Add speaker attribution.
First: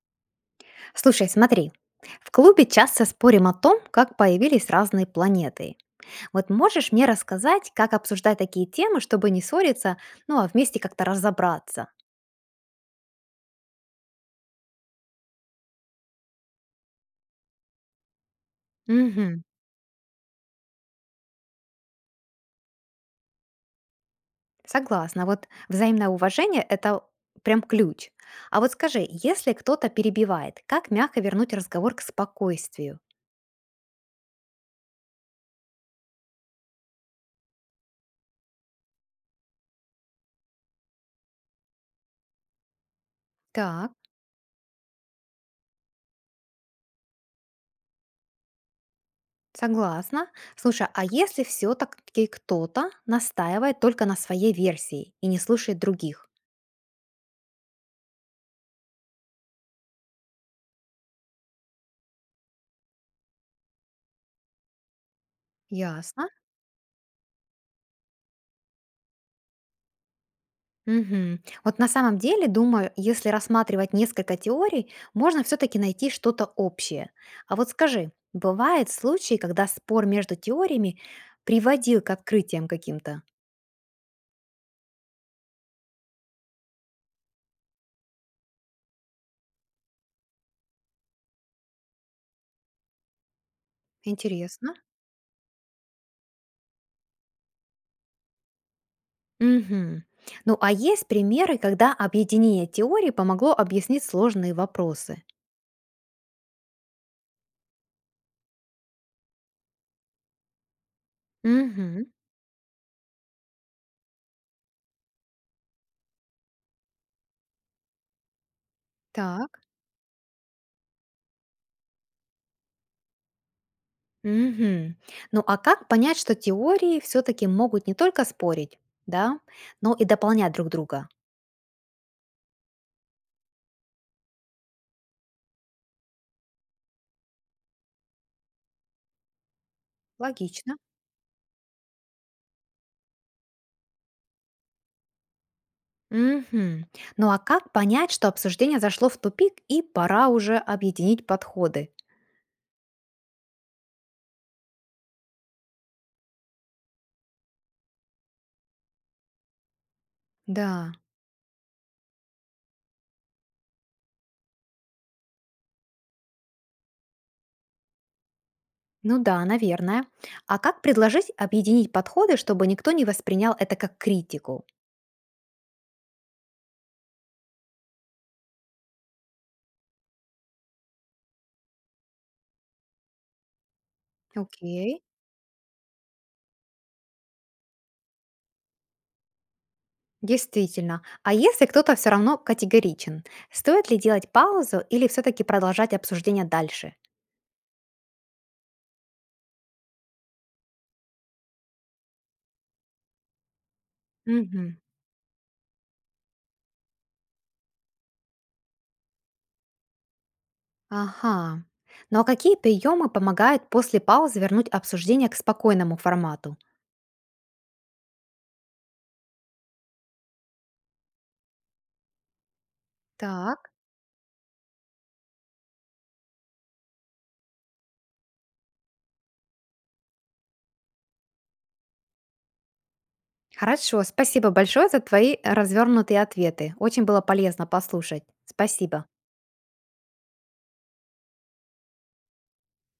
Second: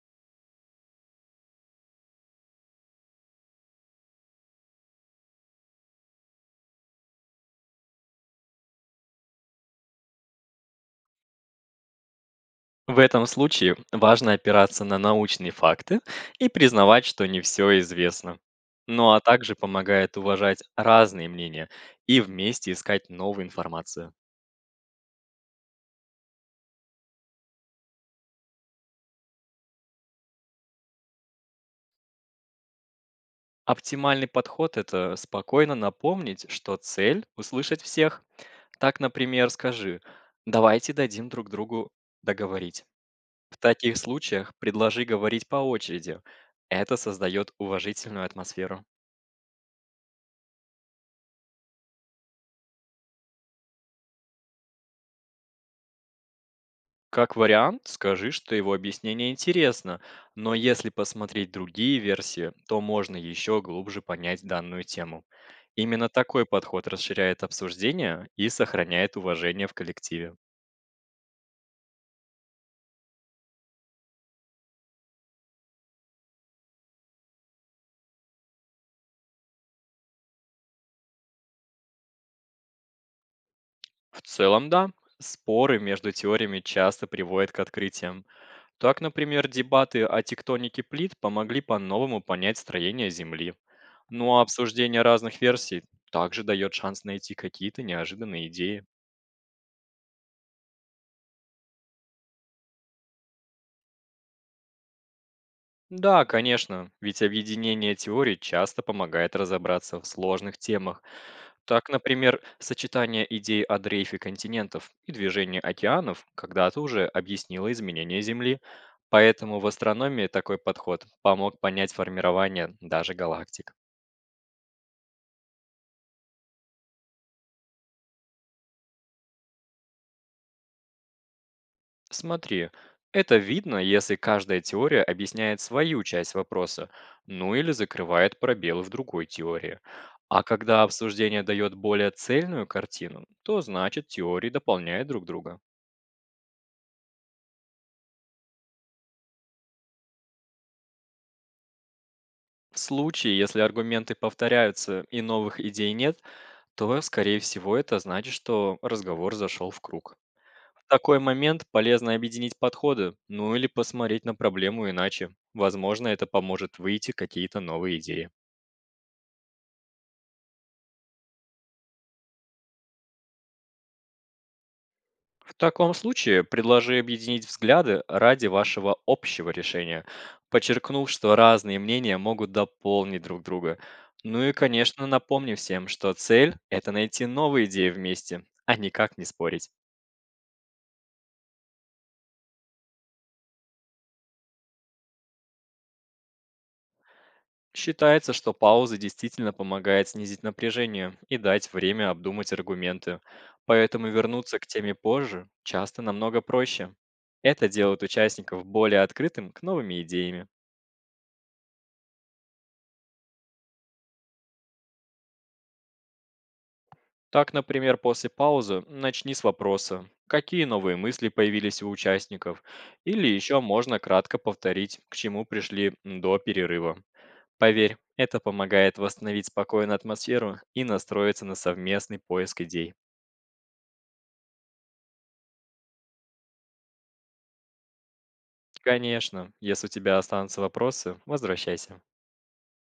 Speaker 1: Слушай, смотри. В клубе часто спорим о том, как появились разные планеты. Вот можешь мне рассказать, как обсуждать такие темы, чтобы не ссориться, ну а вместе как-то разобраться?
Speaker 2: В этом случае важно опираться на научные факты и признавать, что не все известно. Ну а
Speaker 1: Мгм.
Speaker 2: также помогает уважать разные мнения и вместе искать новую информацию.
Speaker 1: Согласна. Вот взаимное уважение– это прям ключ. А вот скажи, если кто-то перебивает, как мягко вернуть разговор к спокойствию?
Speaker 2: Оптимальный подход– это спокойно напомнить, что цель– услышать всех. Так, например, скажи «давайте дадим друг другу договорить». В
Speaker 1: Так,
Speaker 2: таких случаях предложи говорить по очереди. Это создает уважительную атмосферу.
Speaker 1: согласна. Слушай, а если все-таки кто-то настаивает только на своей версии и не слушает других?
Speaker 2: Как вариант, скажи, что его объяснение интересно, но если посмотреть другие версии, то можно еще глубже понять данную тему. Именно
Speaker 1: Ясно.
Speaker 2: такой подход расширяет обсуждение и сохраняет уважение в коллективе.
Speaker 1: Мгм. Вот на самом деле, думаю, если рассматривать несколько теорий, можно все-таки найти что-то общее. А вот скажи, бывают случаи, когда спор между теориями приводил к открытиям каким-то?
Speaker 2: В целом, да, споры между теориями часто приводят к открытиям. Так, например, дебаты о тектонике плит помогли по-новому понять строение Земли. Ну а
Speaker 1: Интересно.
Speaker 2: обсуждение разных версий также дает шанс найти какие-то неожиданные идеи.
Speaker 1: Мгм. Ну а есть примеры, когда объединение теорий помогло объяснить сложные вопросы?
Speaker 2: Да, конечно, ведь объединение теорий часто помогает разобраться в сложных темах. Так,
Speaker 1: Мгм.
Speaker 2: например, сочетание идей о дрейфе континентов и движении океанов когда-то уже объяснило изменение Земли, поэтому
Speaker 1: Так.
Speaker 2: в астрономии такой подход помог понять формирование даже галактик.
Speaker 1: Мгм. Ну а как понять, что теории все-таки могут не только спорить, да, но и дополнять друг друга?
Speaker 2: Смотри, это видно, если каждая теория объясняет свою часть вопроса, ну или закрывает пробелы в другой теории. А
Speaker 1: Логично.
Speaker 2: когда обсуждение дает более цельную картину, то значит теории дополняют друг друга.
Speaker 1: Мгм. Ну а как понять, что обсуждение зашло в тупик и пора уже объединить подходы?
Speaker 2: В случае, если аргументы повторяются и новых идей нет, то, скорее всего, это значит, что разговор зашел в круг. В
Speaker 1: Да,
Speaker 2: такой момент полезно объединить подходы, ну или посмотреть на проблему иначе. Возможно, это поможет выйти какие-то новые идеи.
Speaker 1: ну да, наверное. А как предложить объединить подходы, чтобы никто не воспринял это как критику?
Speaker 2: В таком случае предложи объединить взгляды ради вашего общего решения, подчеркнув, что разные мнения могут дополнить друг друга. Ну и,
Speaker 1: Окей.
Speaker 2: конечно, напомни всем, что цель– это найти новые идеи вместе, а никак не спорить.
Speaker 1: Действительно. А если кто-то все равно категоричен, стоит ли делать паузу или все-таки продолжать обсуждение дальше?
Speaker 2: Считается, что пауза действительно помогает снизить напряжение и дать время обдумать аргументы. Поэтому вернуться к
Speaker 1: Мгм.
Speaker 2: теме позже часто намного проще. Это делает участников более открытым к новыми идеями.
Speaker 1: Ага. Ну а какие приемы помогают после паузы вернуть обсуждение к спокойному формату?
Speaker 2: Так, например, после паузы начни с вопроса, какие новые мысли появились у участников, или еще
Speaker 1: Так.
Speaker 2: можно кратко повторить, к чему пришли до перерыва. Поверь, это помогает восстановить спокойную атмосферу и настроиться на совместный поиск идей.
Speaker 1: Хорошо, спасибо большое за твои развернутые ответы. Очень было полезно послушать. Спасибо.
Speaker 2: Конечно, если у тебя останутся вопросы, возвращайся.